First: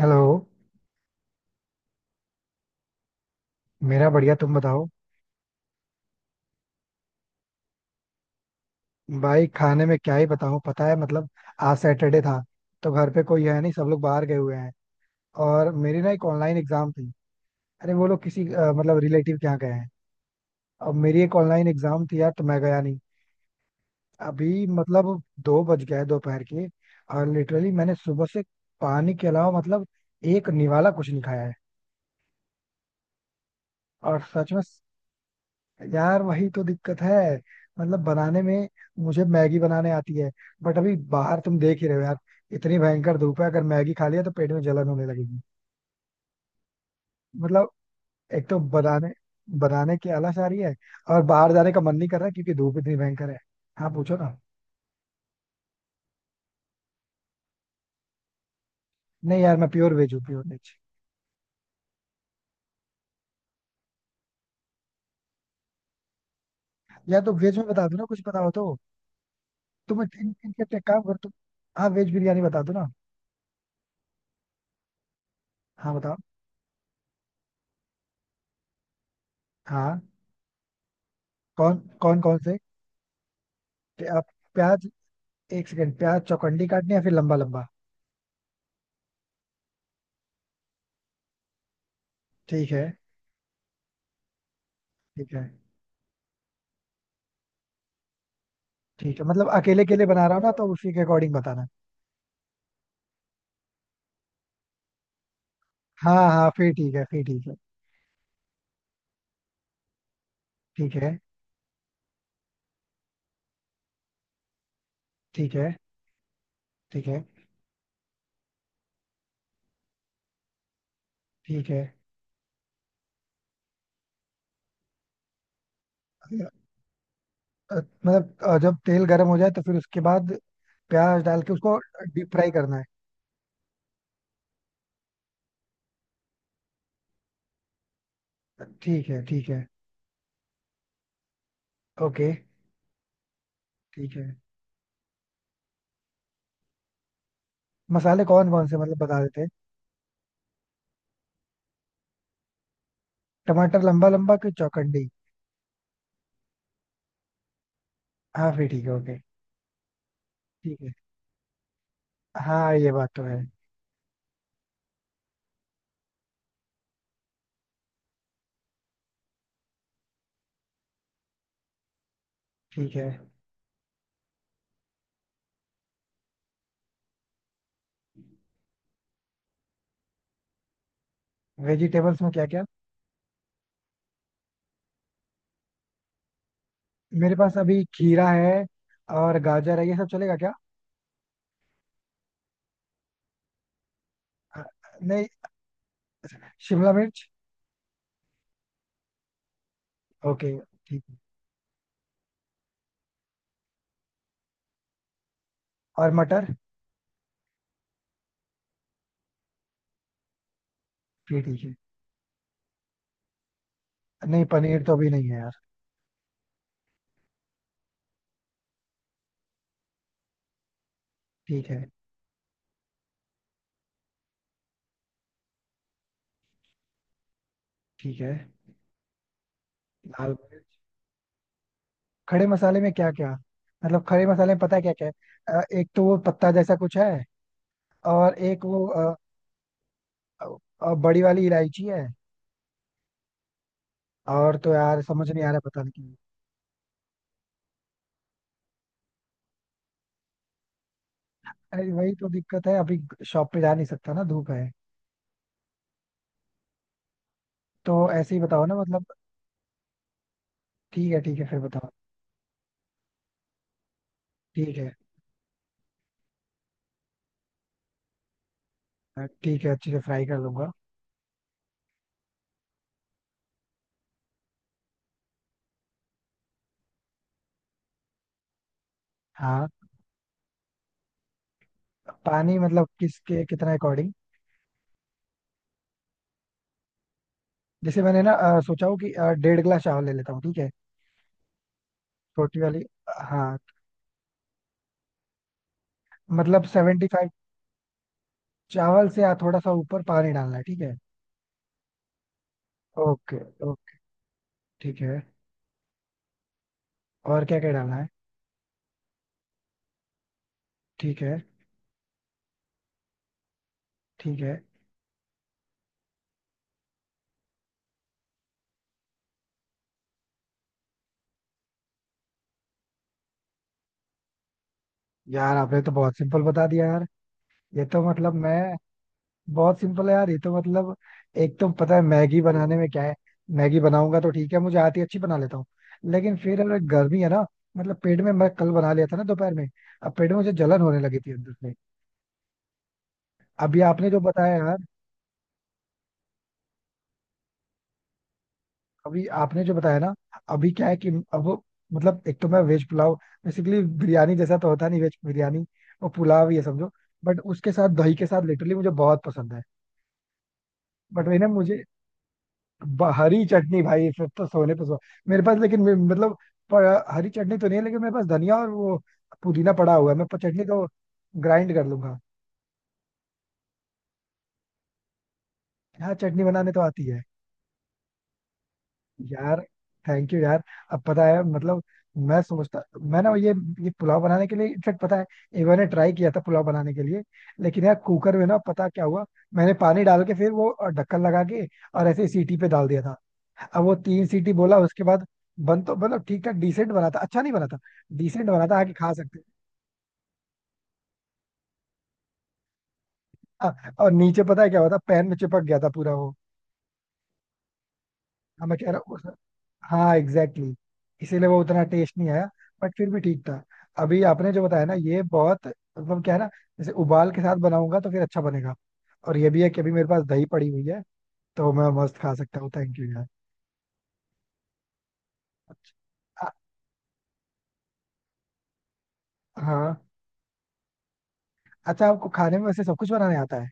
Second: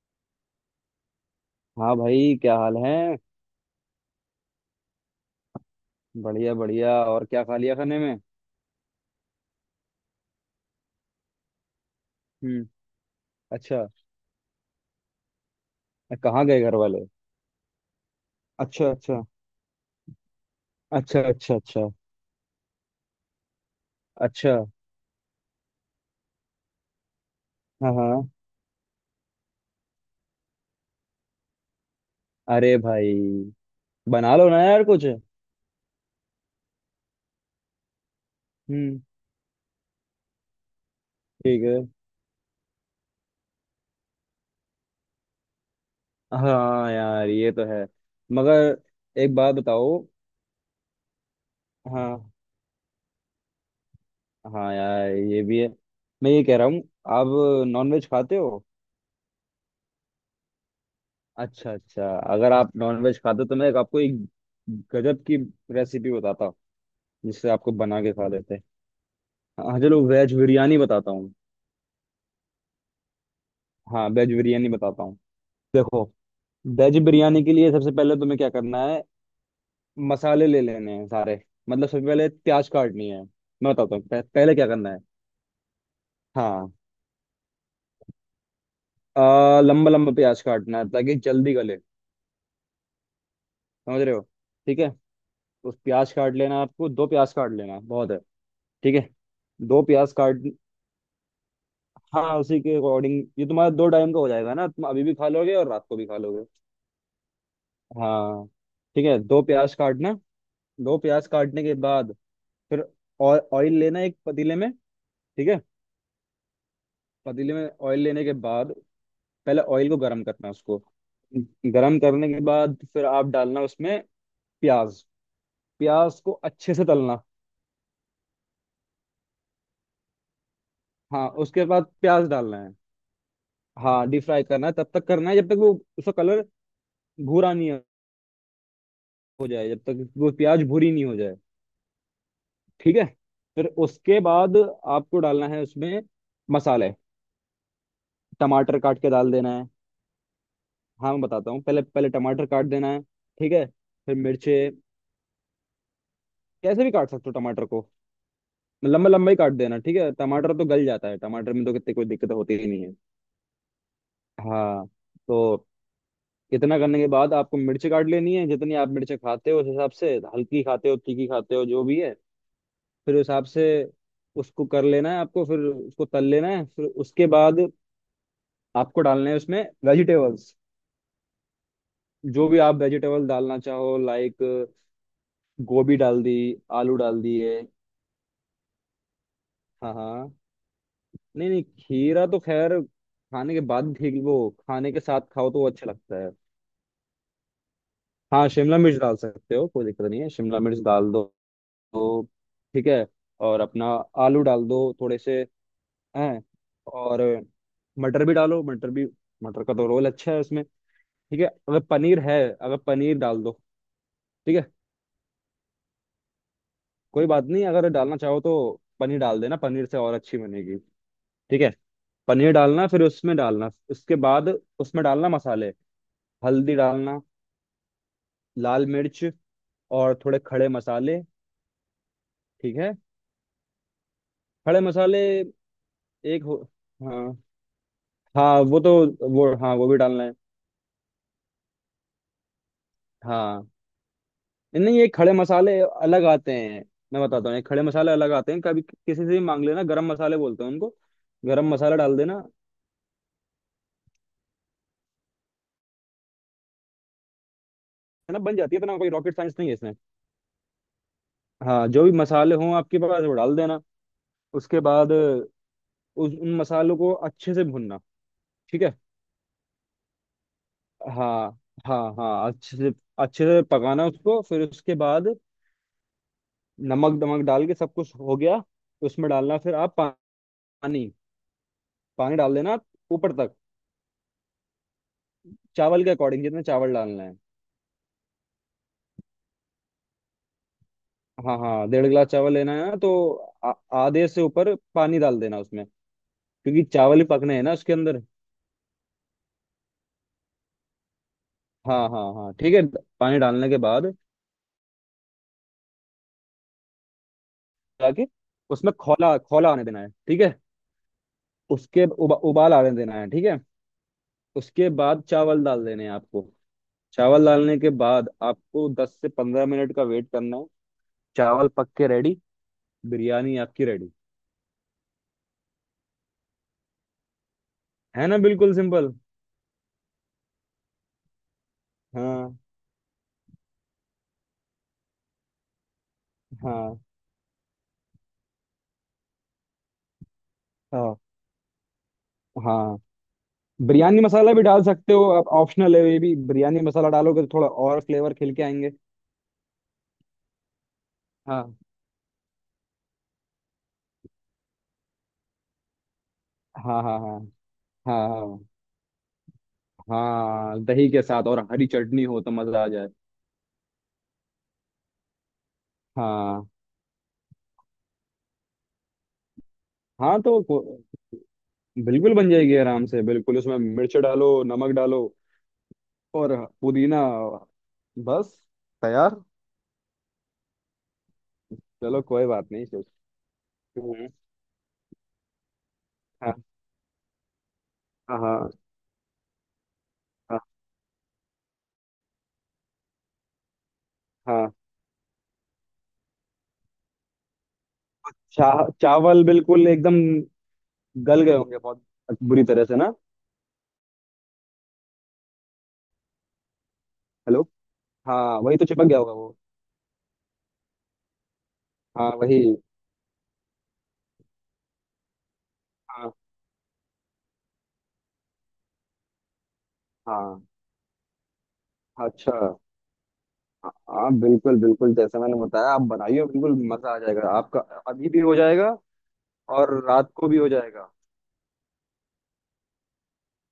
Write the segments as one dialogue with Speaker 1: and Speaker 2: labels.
Speaker 1: Hello.
Speaker 2: हाँ भाई, क्या हाल है?
Speaker 1: मेरा बढ़िया, तुम बताओ।
Speaker 2: बढ़िया बढ़िया। और क्या खा लिया खाने में?
Speaker 1: भाई खाने में क्या ही बताऊं, पता है मतलब आज सैटरडे था।
Speaker 2: हम्म।
Speaker 1: तो घर पे कोई है नहीं, सब
Speaker 2: अच्छा।
Speaker 1: लोग बाहर गए हुए हैं। और मेरी ना एक
Speaker 2: कहाँ
Speaker 1: ऑनलाइन
Speaker 2: गए घर
Speaker 1: एग्जाम
Speaker 2: वाले?
Speaker 1: थी। अरे वो लोग किसी
Speaker 2: अच्छा
Speaker 1: मतलब
Speaker 2: अच्छा
Speaker 1: रिलेटिव के यहाँ गए हैं। अब मेरी
Speaker 2: अच्छा।
Speaker 1: एक
Speaker 2: अच्छा।
Speaker 1: ऑनलाइन
Speaker 2: अच्छा
Speaker 1: एग्जाम थी यार, तो मैं गया नहीं।
Speaker 2: अच्छा।
Speaker 1: अभी मतलब 2 बज गए दोपहर के। और लिटरली
Speaker 2: हाँ
Speaker 1: मैंने सुबह
Speaker 2: हाँ।
Speaker 1: से पानी के अलावा मतलब एक निवाला कुछ नहीं खाया है।
Speaker 2: अरे भाई,
Speaker 1: और
Speaker 2: बना लो
Speaker 1: सच में
Speaker 2: ना यार कुछ।
Speaker 1: यार वही तो दिक्कत है, मतलब बनाने में।
Speaker 2: हम्म।
Speaker 1: मुझे मैगी बनाने आती है, बट अभी बाहर तुम
Speaker 2: ठीक है।
Speaker 1: देख ही रहे हो यार, इतनी भयंकर धूप है। अगर मैगी खा लिया तो पेट में जलन होने लगेगी।
Speaker 2: हाँ यार, ये तो
Speaker 1: मतलब
Speaker 2: है।
Speaker 1: एक तो
Speaker 2: मगर
Speaker 1: बनाने
Speaker 2: एक बात
Speaker 1: बनाने
Speaker 2: बताओ।
Speaker 1: की आलस आ रही है, और बाहर जाने का मन नहीं कर रहा
Speaker 2: हाँ।
Speaker 1: क्योंकि धूप इतनी भयंकर है। हाँ, पूछो ना।
Speaker 2: हाँ यार, ये भी है। मैं ये कह रहा हूँ, आप नॉनवेज खाते हो?
Speaker 1: नहीं यार, मैं प्योर वेज हूँ, प्योर वेज।
Speaker 2: अच्छा अच्छा। अगर आप नॉनवेज खाते हो तो मैं एक आपको एक गजब की रेसिपी बताता हूँ
Speaker 1: या तो
Speaker 2: जिससे
Speaker 1: वेज में
Speaker 2: आपको
Speaker 1: बता दो
Speaker 2: बना
Speaker 1: ना
Speaker 2: के
Speaker 1: कुछ
Speaker 2: खा
Speaker 1: पता हो
Speaker 2: लेते हैं।
Speaker 1: तो।
Speaker 2: हाँ, चलो
Speaker 1: तुम एक
Speaker 2: वेज
Speaker 1: एक- एक- एक-
Speaker 2: बिरयानी
Speaker 1: एक काम
Speaker 2: बताता
Speaker 1: करो तुम
Speaker 2: हूँ।
Speaker 1: हाँ, वेज बिरयानी बता दो ना।
Speaker 2: हाँ, वेज बिरयानी बताता हूँ।
Speaker 1: हाँ,
Speaker 2: देखो,
Speaker 1: बताओ।
Speaker 2: वेज बिरयानी के लिए सबसे पहले तुम्हें क्या करना है,
Speaker 1: हाँ।
Speaker 2: मसाले ले लेने हैं सारे।
Speaker 1: कौन
Speaker 2: मतलब सबसे
Speaker 1: कौन
Speaker 2: पहले
Speaker 1: कौन से?
Speaker 2: प्याज काटनी है। मैं बताता हूँ
Speaker 1: आप।
Speaker 2: पहले क्या
Speaker 1: प्याज।
Speaker 2: करना है।
Speaker 1: एक सेकंड, प्याज चौकंडी
Speaker 2: हाँ।
Speaker 1: काटनी है फिर लंबा लंबा?
Speaker 2: लंबा लंबा प्याज काटना है ताकि जल्दी गले।
Speaker 1: ठीक है।
Speaker 2: समझ रहे हो? ठीक है।
Speaker 1: ठीक है।
Speaker 2: उस प्याज काट लेना, आपको दो प्याज काट लेना बहुत है। ठीक है,
Speaker 1: ठीक है मतलब
Speaker 2: दो
Speaker 1: अकेले के लिए
Speaker 2: प्याज
Speaker 1: बना रहा
Speaker 2: काट।
Speaker 1: हूँ ना, तो उसी के अकॉर्डिंग बताना।
Speaker 2: हाँ, उसी के अकॉर्डिंग ये तुम्हारा दो टाइम का हो जाएगा ना, तुम अभी भी खा लोगे और रात को भी खा
Speaker 1: हाँ
Speaker 2: लोगे।
Speaker 1: हाँ, फिर ठीक है, फिर ठीक है।
Speaker 2: हाँ। ठीक है, दो प्याज काटना।
Speaker 1: ठीक
Speaker 2: दो
Speaker 1: है।
Speaker 2: प्याज काटने के बाद फिर ऑयल लेना है एक पतीले में। ठीक
Speaker 1: ठीक
Speaker 2: है।
Speaker 1: है। ठीक है।
Speaker 2: पतीले में ऑयल लेने के बाद पहले ऑयल को गर्म करना है उसको।
Speaker 1: ठीक है।
Speaker 2: गरम करने के बाद फिर आप डालना उसमें प्याज। प्याज
Speaker 1: अ,
Speaker 2: को अच्छे से तलना।
Speaker 1: अ, मतलब जब तेल गर्म हो जाए तो फिर उसके बाद प्याज
Speaker 2: हाँ,
Speaker 1: डाल के
Speaker 2: उसके
Speaker 1: उसको
Speaker 2: बाद प्याज
Speaker 1: डीप फ्राई
Speaker 2: डालना है।
Speaker 1: करना है।
Speaker 2: हाँ, डीप फ्राई करना है तब तक करना है जब तक वो, उसका कलर भूरा नहीं
Speaker 1: ठीक है
Speaker 2: हो
Speaker 1: ठीक है।
Speaker 2: जाए, जब तक वो प्याज भूरी नहीं हो जाए।
Speaker 1: ओके।
Speaker 2: ठीक है, फिर
Speaker 1: ठीक
Speaker 2: उसके
Speaker 1: है।
Speaker 2: बाद आपको डालना है उसमें मसाले।
Speaker 1: मसाले कौन कौन से,
Speaker 2: टमाटर
Speaker 1: मतलब
Speaker 2: काट के
Speaker 1: बता
Speaker 2: डाल
Speaker 1: देते हैं।
Speaker 2: देना है। हाँ, मैं बताता हूँ, पहले पहले टमाटर काट देना है। ठीक है।
Speaker 1: टमाटर लंबा
Speaker 2: फिर
Speaker 1: लंबा कि
Speaker 2: मिर्चे।
Speaker 1: चौकंडी?
Speaker 2: कैसे भी काट सकते हो टमाटर को,
Speaker 1: हाँ फिर ठीक है,
Speaker 2: लंबा
Speaker 1: ओके।
Speaker 2: लंबा ही काट देना। ठीक है, टमाटर तो
Speaker 1: ठीक
Speaker 2: गल
Speaker 1: है।
Speaker 2: जाता है, टमाटर में तो कितनी कोई दिक्कत होती ही
Speaker 1: हाँ,
Speaker 2: नहीं
Speaker 1: ये
Speaker 2: है।
Speaker 1: बात तो है।
Speaker 2: हाँ। तो इतना करने के बाद आपको मिर्ची काट लेनी है जितनी आप मिर्ची खाते हो, उस हिसाब से, हल्की खाते हो, तीखी खाते हो, जो भी है,
Speaker 1: ठीक है।
Speaker 2: फिर उस हिसाब से उसको कर लेना है आपको। फिर उसको तल लेना है। फिर उसके बाद आपको डालना है उसमें वेजिटेबल्स।
Speaker 1: वेजिटेबल्स में क्या
Speaker 2: जो भी
Speaker 1: क्या?
Speaker 2: आप वेजिटेबल डालना चाहो, लाइक गोभी डाल दी, आलू डाल
Speaker 1: मेरे पास
Speaker 2: दिए।
Speaker 1: अभी खीरा है और गाजर है,
Speaker 2: हाँ
Speaker 1: ये सब
Speaker 2: हाँ।
Speaker 1: चलेगा क्या?
Speaker 2: नहीं नहीं, खीरा तो खैर खाने के बाद ठीक वो,
Speaker 1: हाँ।
Speaker 2: खाने के साथ
Speaker 1: नहीं,
Speaker 2: खाओ तो वो अच्छा लगता है।
Speaker 1: शिमला मिर्च।
Speaker 2: हाँ, शिमला मिर्च डाल सकते हो, कोई दिक्कत नहीं है,
Speaker 1: ओके।
Speaker 2: शिमला मिर्च
Speaker 1: ठीक
Speaker 2: डाल
Speaker 1: है।
Speaker 2: दो। तो ठीक है, और अपना आलू डाल दो थोड़े से।
Speaker 1: और
Speaker 2: हैं।
Speaker 1: मटर?
Speaker 2: और मटर भी डालो, मटर भी। मटर का तो रोल अच्छा है उसमें। ठीक
Speaker 1: फिर
Speaker 2: है,
Speaker 1: ठीक है।
Speaker 2: अगर पनीर है, अगर पनीर डाल दो।
Speaker 1: नहीं,
Speaker 2: ठीक है,
Speaker 1: पनीर तो अभी नहीं है यार।
Speaker 2: कोई बात नहीं, अगर डालना चाहो तो पनीर डाल देना, पनीर से और अच्छी बनेगी। ठीक
Speaker 1: ठीक
Speaker 2: है।
Speaker 1: है।
Speaker 2: पनीर डालना फिर उसमें डालना, उसके बाद उसमें डालना मसाले। हल्दी डालना,
Speaker 1: ठीक है।
Speaker 2: लाल मिर्च, और
Speaker 1: लाल
Speaker 2: थोड़े खड़े
Speaker 1: मिर्च।
Speaker 2: मसाले।
Speaker 1: खड़े
Speaker 2: ठीक
Speaker 1: मसाले में
Speaker 2: है।
Speaker 1: क्या क्या? मतलब खड़े मसाले में पता
Speaker 2: खड़े
Speaker 1: है क्या क्या
Speaker 2: मसाले
Speaker 1: है, एक तो वो
Speaker 2: एक
Speaker 1: पत्ता
Speaker 2: हो।
Speaker 1: जैसा कुछ है।
Speaker 2: हाँ।
Speaker 1: और
Speaker 2: हाँ
Speaker 1: एक
Speaker 2: वो
Speaker 1: वो
Speaker 2: तो, वो हाँ वो भी डालना है।
Speaker 1: अ, बड़ी वाली इलायची है।
Speaker 2: हाँ।
Speaker 1: और तो
Speaker 2: नहीं,
Speaker 1: यार
Speaker 2: ये
Speaker 1: समझ
Speaker 2: खड़े
Speaker 1: नहीं आ रहा,
Speaker 2: मसाले
Speaker 1: पता नहीं क्यों।
Speaker 2: अलग आते हैं। मैं बताता हूँ, ये खड़े मसाले अलग आते हैं, कभी किसी से भी मांग लेना, गरम मसाले बोलते हैं उनको। गरम
Speaker 1: अरे
Speaker 2: मसाला
Speaker 1: वही
Speaker 2: डाल
Speaker 1: तो
Speaker 2: देना है।
Speaker 1: दिक्कत है अभी, शॉप पे जा नहीं सकता ना, धूप है। तो ऐसे
Speaker 2: ना
Speaker 1: ही
Speaker 2: बन
Speaker 1: बताओ ना
Speaker 2: जाती है, इतना
Speaker 1: मतलब।
Speaker 2: कोई रॉकेट साइंस नहीं है इसमें।
Speaker 1: ठीक है ठीक है, फिर
Speaker 2: हाँ,
Speaker 1: बताओ।
Speaker 2: जो भी मसाले हों आपके पास वो डाल देना।
Speaker 1: ठीक
Speaker 2: उसके
Speaker 1: है।
Speaker 2: बाद उस, उन मसालों को अच्छे से भुनना। ठीक है।
Speaker 1: ठीक है, अच्छे से फ्राई कर लूंगा।
Speaker 2: हाँ हाँ, हाँ अच्छे से, अच्छे से पकाना उसको। फिर उसके बाद नमक दमक डाल के सब कुछ हो गया तो उसमें डालना
Speaker 1: हाँ।
Speaker 2: फिर आप पानी। पानी डाल
Speaker 1: पानी
Speaker 2: देना,
Speaker 1: मतलब
Speaker 2: ऊपर
Speaker 1: किसके
Speaker 2: तक,
Speaker 1: कितना अकॉर्डिंग?
Speaker 2: चावल के अकॉर्डिंग जितना चावल डालना है।
Speaker 1: जैसे मैंने ना सोचा हूँ कि डेढ़ गिलास चावल ले लेता हूँ, ठीक है।
Speaker 2: हाँ हाँ, डेढ़ गिलास चावल
Speaker 1: छोटी
Speaker 2: लेना
Speaker 1: वाली।
Speaker 2: है ना तो
Speaker 1: हाँ।
Speaker 2: आ- आधे से ऊपर पानी डाल देना उसमें,
Speaker 1: मतलब
Speaker 2: क्योंकि
Speaker 1: सेवेंटी
Speaker 2: चावल ही
Speaker 1: फाइव
Speaker 2: पकने हैं ना उसके अंदर।
Speaker 1: चावल से थोड़ा सा ऊपर पानी डालना है, ठीक है।
Speaker 2: हाँ हाँ हाँ, ठीक है।
Speaker 1: ओके।
Speaker 2: पानी डालने के
Speaker 1: ओके।
Speaker 2: बाद
Speaker 1: ठीक है। और क्या क्या डालना है?
Speaker 2: जाके उसमें खौला खौला आने देना है। ठीक है,
Speaker 1: ठीक है।
Speaker 2: उसके उबाल आने देना है। ठीक है,
Speaker 1: ठीक है।
Speaker 2: उसके बाद चावल डाल देने हैं आपको। चावल डालने के बाद आपको 10 से 15 मिनट का वेट करना है। चावल पक के रेडी, बिरयानी आपकी रेडी।
Speaker 1: यार आपने तो बहुत सिंपल बता दिया यार। ये तो
Speaker 2: है
Speaker 1: मतलब
Speaker 2: ना, बिल्कुल
Speaker 1: मैं
Speaker 2: सिंपल।
Speaker 1: बहुत सिंपल है यार, ये तो मतलब एक तो पता है मैगी
Speaker 2: हाँ
Speaker 1: बनाने में क्या है। मैगी बनाऊंगा तो ठीक है, मुझे आती है, अच्छी बना लेता हूँ। लेकिन फिर अगर
Speaker 2: हाँ
Speaker 1: गर्मी है ना, मतलब पेट में, मैं कल बना लिया था ना दोपहर में, अब पेट में मुझे जलन होने
Speaker 2: हाँ
Speaker 1: लगी थी अंदर से।
Speaker 2: हाँ।
Speaker 1: अभी आपने जो
Speaker 2: बिरयानी मसाला
Speaker 1: बताया
Speaker 2: भी
Speaker 1: यार,
Speaker 2: डाल सकते हो आप, ऑप्शनल है ये भी, बिरयानी मसाला डालोगे तो थोड़ा और फ्लेवर खिल के आएंगे।
Speaker 1: अभी आपने जो बताया ना, अभी क्या है कि अब वो-
Speaker 2: हाँ
Speaker 1: मतलब एक तो मैं वेज पुलाव, बेसिकली बिरयानी जैसा तो होता नहीं वेज बिरयानी, वो पुलाव ये समझो।
Speaker 2: हाँ हाँ हाँ
Speaker 1: बट उसके साथ दही के साथ
Speaker 2: हाँ।
Speaker 1: लिटरली मुझे बहुत पसंद है।
Speaker 2: हाँ, दही के
Speaker 1: बट वही ना
Speaker 2: साथ और
Speaker 1: मुझे,
Speaker 2: हरी चटनी हो तो मजा आ जाए।
Speaker 1: हरी चटनी भाई फिर तो सोने पे सो। मेरे पास लेकिन मे- मतलब
Speaker 2: हाँ।
Speaker 1: हरी चटनी तो नहीं है, लेकिन मेरे पास धनिया और वो पुदीना पड़ा हुआ है, मैं
Speaker 2: हाँ
Speaker 1: चटनी तो ग्राइंड कर लूंगा।
Speaker 2: बिल्कुल बन जाएगी आराम से, बिल्कुल, उसमें मिर्च डालो, नमक डालो,
Speaker 1: हाँ, चटनी
Speaker 2: और
Speaker 1: बनाने तो आती
Speaker 2: पुदीना,
Speaker 1: है।
Speaker 2: बस तैयार।
Speaker 1: यार थैंक यू यार। अब पता है मतलब
Speaker 2: चलो
Speaker 1: मैं
Speaker 2: कोई बात
Speaker 1: सोचता
Speaker 2: नहीं।
Speaker 1: मैं ना ये पुलाव
Speaker 2: हम्म।
Speaker 1: बनाने के लिए, इनफेक्ट पता है, एक बार ट्राई किया था
Speaker 2: हाँ
Speaker 1: पुलाव बनाने के लिए। लेकिन यार कुकर में ना
Speaker 2: हाँ
Speaker 1: पता क्या हुआ, मैंने पानी डाल के फिर
Speaker 2: हाँ
Speaker 1: वो ढक्कन लगा के और ऐसे ही सीटी पे डाल दिया था। अब वो 3 सीटी
Speaker 2: हाँ।
Speaker 1: बोला उसके बाद बन तो मतलब ठीक ठाक डिसेंट बना था, अच्छा नहीं बना था, डिसेंट बना था, आके खा सकते
Speaker 2: चावल
Speaker 1: थे।
Speaker 2: बिल्कुल एकदम गल गए होंगे बहुत बुरी तरह से ना।
Speaker 1: हाँ, और नीचे पता है क्या हुआ था, पैन में चिपक गया था पूरा वो।
Speaker 2: हेलो। हाँ
Speaker 1: हाँ मैं
Speaker 2: वही तो
Speaker 1: कह रहा
Speaker 2: चिपक
Speaker 1: हूँ
Speaker 2: गया होगा
Speaker 1: उस-
Speaker 2: वो।
Speaker 1: हाँ एग्जैक्टली, exactly. इसीलिए वो उतना टेस्ट नहीं
Speaker 2: हाँ
Speaker 1: आया।
Speaker 2: वही।
Speaker 1: बट फिर भी ठीक था। अभी आपने जो बताया ना ये बहुत, मतलब
Speaker 2: हाँ
Speaker 1: क्या है ना, जैसे उबाल के साथ बनाऊंगा तो फिर अच्छा बनेगा। और ये भी है कि अभी मेरे पास दही
Speaker 2: हाँ।
Speaker 1: पड़ी हुई है, तो मैं मस्त खा
Speaker 2: अच्छा।
Speaker 1: सकता हूँ। थैंक यू यार।
Speaker 2: हाँ, बिल्कुल बिल्कुल, जैसा मैंने बताया
Speaker 1: अच्छा।
Speaker 2: आप बनाइए,
Speaker 1: आ-
Speaker 2: बिल्कुल मजा आ जाएगा आपका। अभी भी हो जाएगा और
Speaker 1: हाँ।
Speaker 2: रात को भी हो जाएगा।
Speaker 1: अच्छा आपको खाने में वैसे सब कुछ बनाने आता है?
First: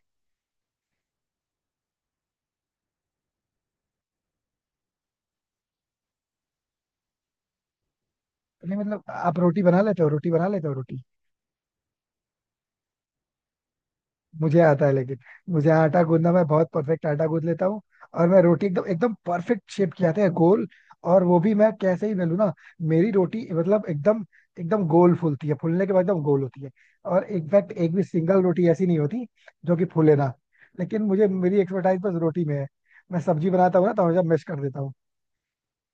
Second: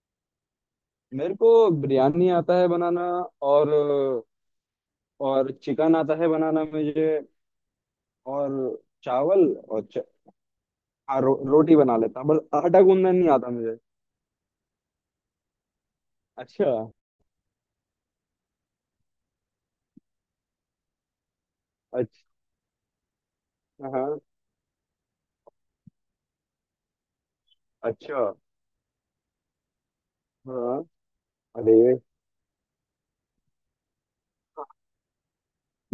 Speaker 2: मेरे को बिरयानी आता है बनाना, और और चिकन आता है बनाना मुझे,
Speaker 1: नहीं
Speaker 2: और
Speaker 1: मतलब आप
Speaker 2: चावल
Speaker 1: रोटी बना
Speaker 2: और
Speaker 1: लेते
Speaker 2: च...
Speaker 1: हो, रोटी बना लेते हो रोटी।
Speaker 2: हाँ रोटी बना लेता हूँ बस। आटा गूंदना नहीं आता मुझे।
Speaker 1: मुझे आता है, लेकिन मुझे आटा गूंदना, मैं
Speaker 2: अच्छा।
Speaker 1: बहुत परफेक्ट आटा गूंद लेता हूँ। और मैं रोटी एकदम एकदम परफेक्ट शेप की आती है, गोल। और वो भी मैं कैसे ही
Speaker 2: अच्छा।
Speaker 1: बेलूँ ना, मेरी रोटी मतलब
Speaker 2: हाँ।
Speaker 1: एकदम एकदम गोल फूलती है, फूलने के बाद एकदम गोल होती है। और इनफैक्ट एक भी
Speaker 2: अच्छा।
Speaker 1: सिंगल रोटी ऐसी नहीं होती जो कि फूले ना।
Speaker 2: हाँ।
Speaker 1: लेकिन मुझे, मेरी
Speaker 2: अरे।
Speaker 1: एक्सपर्टाइज बस रोटी में है। मैं सब्जी बनाता हूँ ना तो हमेशा मैश कर देता हूँ।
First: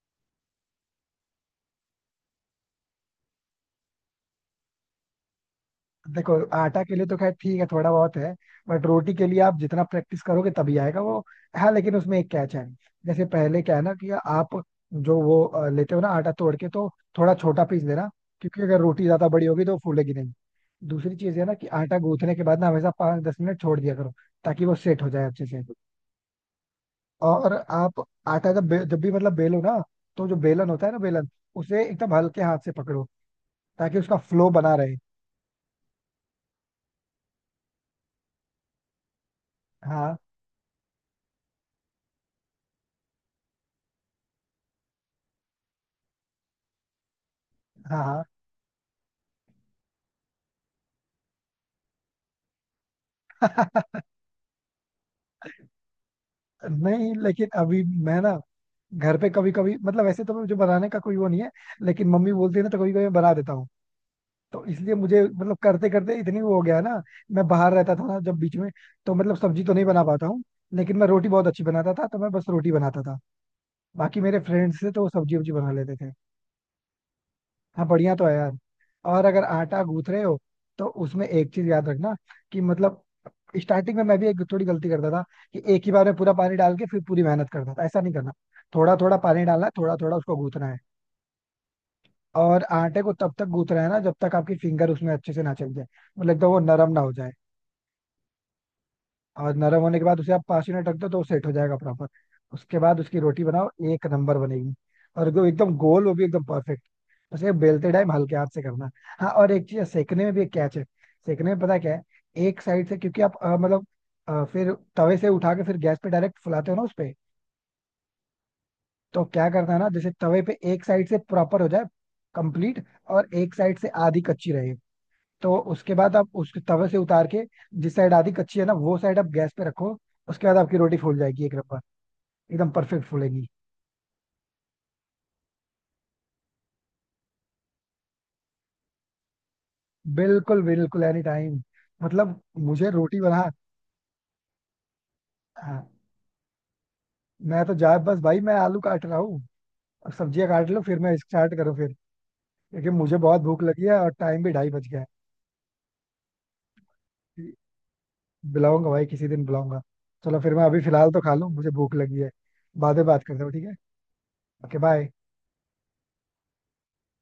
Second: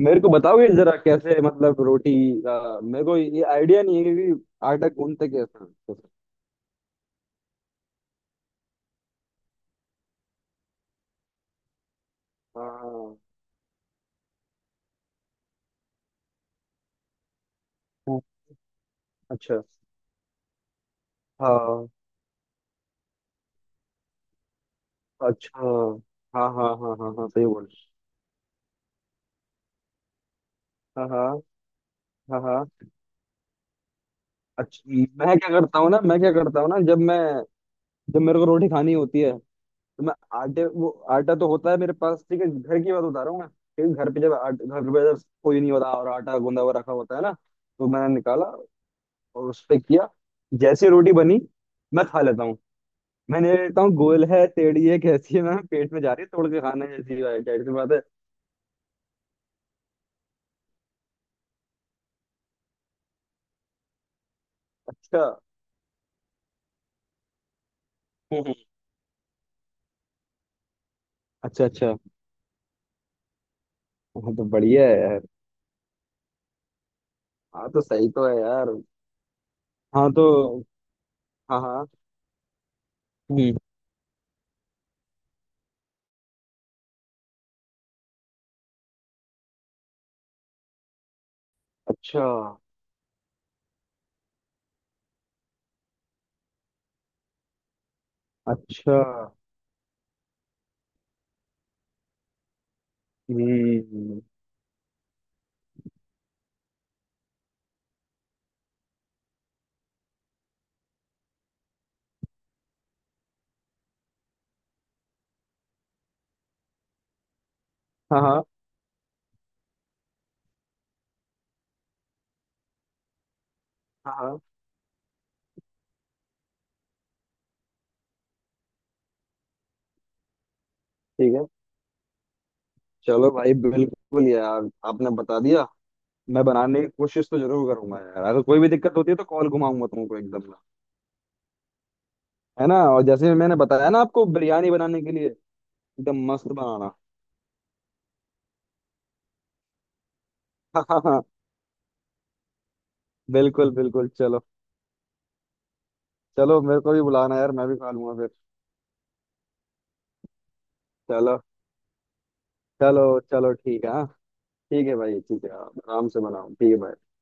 Speaker 2: मेरे को बताओगे जरा कैसे मतलब रोटी, मेरे को ये आइडिया नहीं है कि आटा गूंथते कैसे हैं।
Speaker 1: देखो, आटा के लिए तो खैर ठीक है, थोड़ा बहुत है। बट रोटी के लिए आप जितना प्रैक्टिस करोगे तभी आएगा वो। हाँ लेकिन उसमें एक कैच है।
Speaker 2: हाँ
Speaker 1: जैसे पहले क्या है ना कि आप जो वो लेते हो ना आटा तोड़ के, तो थोड़ा छोटा पीस लेना,
Speaker 2: हाँ।
Speaker 1: क्योंकि अगर रोटी ज्यादा बड़ी
Speaker 2: अच्छा।
Speaker 1: होगी तो वो फूलेगी नहीं। दूसरी चीज है ना कि
Speaker 2: हाँ।
Speaker 1: आटा गूंथने के बाद ना हमेशा 5 10 मिनट छोड़ दिया करो, ताकि वो सेट हो जाए अच्छे
Speaker 2: अच्छा।
Speaker 1: से।
Speaker 2: हाँ हाँ हाँ हाँ हाँ, सही
Speaker 1: और
Speaker 2: बोल।
Speaker 1: आप आटा जब भी मतलब बेलो ना, तो जो बेलन होता है ना,
Speaker 2: हाँ
Speaker 1: बेलन,
Speaker 2: हाँ।
Speaker 1: उसे एकदम
Speaker 2: हाँ
Speaker 1: हल्के हाथ
Speaker 2: हाँ।
Speaker 1: से पकड़ो, ताकि उसका फ्लो बना
Speaker 2: अच्छा।
Speaker 1: रहे।
Speaker 2: मैं क्या करता हूँ ना, मैं क्या करता हूँ ना, जब मैं, जब मेरे को रोटी खानी होती है तो मैं
Speaker 1: हाँ
Speaker 2: आटे वो आटा तो होता है मेरे पास ठीक है। घर की बात बता रहा हूँ मैं क्योंकि घर पे जब घर पे जब कोई नहीं होता और आटा गूंदा हुआ रखा होता है ना, तो मैंने
Speaker 1: हाँ
Speaker 2: निकाला और उस पे किया, जैसे रोटी बनी मैं खा लेता हूँ। मैंने ये देखता
Speaker 1: हाँ।
Speaker 2: हूँ गोल है, टेढ़ी है, कैसी है? मैम पेट में जा रही है, तोड़ के खाना है,
Speaker 1: नहीं
Speaker 2: जैसी भाई
Speaker 1: लेकिन
Speaker 2: जाहिर सी
Speaker 1: अभी
Speaker 2: बात है।
Speaker 1: मैं ना, घर पे कभी कभी मतलब, वैसे तो मुझे बनाने का कोई वो नहीं है, लेकिन मम्मी बोलती है ना तो कभी कभी मैं बना देता हूँ, तो इसलिए
Speaker 2: अच्छा।
Speaker 1: मुझे मतलब करते करते इतनी वो हो गया ना। मैं बाहर रहता था ना जब
Speaker 2: हम्म।
Speaker 1: बीच में, तो मतलब सब्जी तो नहीं बना पाता हूँ, लेकिन मैं रोटी बहुत अच्छी
Speaker 2: अच्छा
Speaker 1: बनाता
Speaker 2: अच्छा।
Speaker 1: था तो मैं बस रोटी बनाता था। बाकी
Speaker 2: हाँ,
Speaker 1: मेरे
Speaker 2: तो
Speaker 1: फ्रेंड्स
Speaker 2: बढ़िया
Speaker 1: से तो वो
Speaker 2: है।
Speaker 1: सब्जी वब्जी बना लेते थे।
Speaker 2: हाँ, तो
Speaker 1: हाँ
Speaker 2: सही
Speaker 1: बढ़िया तो
Speaker 2: तो
Speaker 1: है
Speaker 2: है
Speaker 1: यार।
Speaker 2: यार।
Speaker 1: और अगर आटा गूंथ
Speaker 2: हाँ
Speaker 1: रहे
Speaker 2: तो,
Speaker 1: हो तो उसमें एक
Speaker 2: हाँ
Speaker 1: चीज याद
Speaker 2: हाँ।
Speaker 1: रखना, कि मतलब
Speaker 2: हम्म।
Speaker 1: स्टार्टिंग में मैं भी एक थोड़ी गलती करता था, कि एक ही बार में पूरा पानी डाल के फिर पूरी मेहनत करता था। ऐसा नहीं करना, थोड़ा थोड़ा पानी डालना है, थोड़ा थोड़ा उसको गूंथना है।
Speaker 2: अच्छा
Speaker 1: और आटे को तब तक गूंथना है ना जब तक आपकी फिंगर उसमें अच्छे से ना चल जाए, मतलब एकदम वो नरम ना हो जाए।
Speaker 2: अच्छा।
Speaker 1: और नरम होने के बाद उसे आप 5 मिनट रख दो तो वो सेट हो जाएगा प्रॉपर। उसके बाद उसकी रोटी बनाओ, एक
Speaker 2: हम्म।
Speaker 1: नंबर बनेगी। और वो एकदम गोल, वो भी एकदम परफेक्ट। बस ये बेलते टाइम हल्के हाथ से करना। हाँ और एक चीज है, सेकने में भी एक कैच है। सेकने में पता क्या है, एक साइड से, क्योंकि आप मतलब फिर तवे से उठा के फिर गैस पे डायरेक्ट फुलाते हो ना उस पे।
Speaker 2: हाँ हाँ
Speaker 1: तो क्या करना है ना, जैसे तवे पे एक साइड से प्रॉपर हो जाए, कंप्लीट, और एक साइड से
Speaker 2: हाँ
Speaker 1: आधी
Speaker 2: हाँ।
Speaker 1: कच्ची रहे। तो उसके बाद आप उस तवे से उतार के जिस साइड आधी कच्ची है ना, वो साइड आप गैस पे रखो। उसके बाद आपकी रोटी फूल
Speaker 2: ठीक
Speaker 1: जाएगी,
Speaker 2: है,
Speaker 1: एक नंबर, एकदम परफेक्ट
Speaker 2: चलो
Speaker 1: फूलेगी।
Speaker 2: भाई। बिल्कुल यार, आपने बता दिया। मैं बनाने की कोशिश तो जरूर करूंगा यार, अगर कोई भी दिक्कत होती है तो कॉल घुमाऊंगा तुमको एकदम।
Speaker 1: बिल्कुल बिल्कुल, एनी टाइम। मतलब
Speaker 2: है ना,
Speaker 1: मुझे
Speaker 2: और
Speaker 1: रोटी
Speaker 2: जैसे
Speaker 1: बना
Speaker 2: मैंने बताया ना आपको बिरयानी बनाने के लिए,
Speaker 1: हाँ।
Speaker 2: एकदम मस्त बनाना।
Speaker 1: मैं तो जा, बस भाई मैं आलू काट रहा हूँ, अब सब्जियां काट लो
Speaker 2: हाँ
Speaker 1: फिर
Speaker 2: हाँ
Speaker 1: मैं
Speaker 2: हाँ
Speaker 1: स्टार्ट करूँ फिर। क्योंकि मुझे बहुत भूख
Speaker 2: बिल्कुल
Speaker 1: लगी है,
Speaker 2: बिल्कुल।
Speaker 1: और
Speaker 2: चलो,
Speaker 1: टाइम भी 2:30 बज गया
Speaker 2: चलो मेरे को भी बुलाना
Speaker 1: है।
Speaker 2: यार, मैं भी खा लूंगा फिर।
Speaker 1: बुलाऊंगा भाई, किसी दिन बुलाऊंगा। चलो फिर, मैं अभी फिलहाल तो खा
Speaker 2: चलो
Speaker 1: लूँ, मुझे भूख लगी है। बाद
Speaker 2: चलो
Speaker 1: में बात करते हो,
Speaker 2: चलो,
Speaker 1: ठीक है।
Speaker 2: ठीक है हाँ।
Speaker 1: ओके
Speaker 2: ठीक है
Speaker 1: बाय।
Speaker 2: भाई, ठीक है, आप आराम से बनाओ, ठीक है भाई।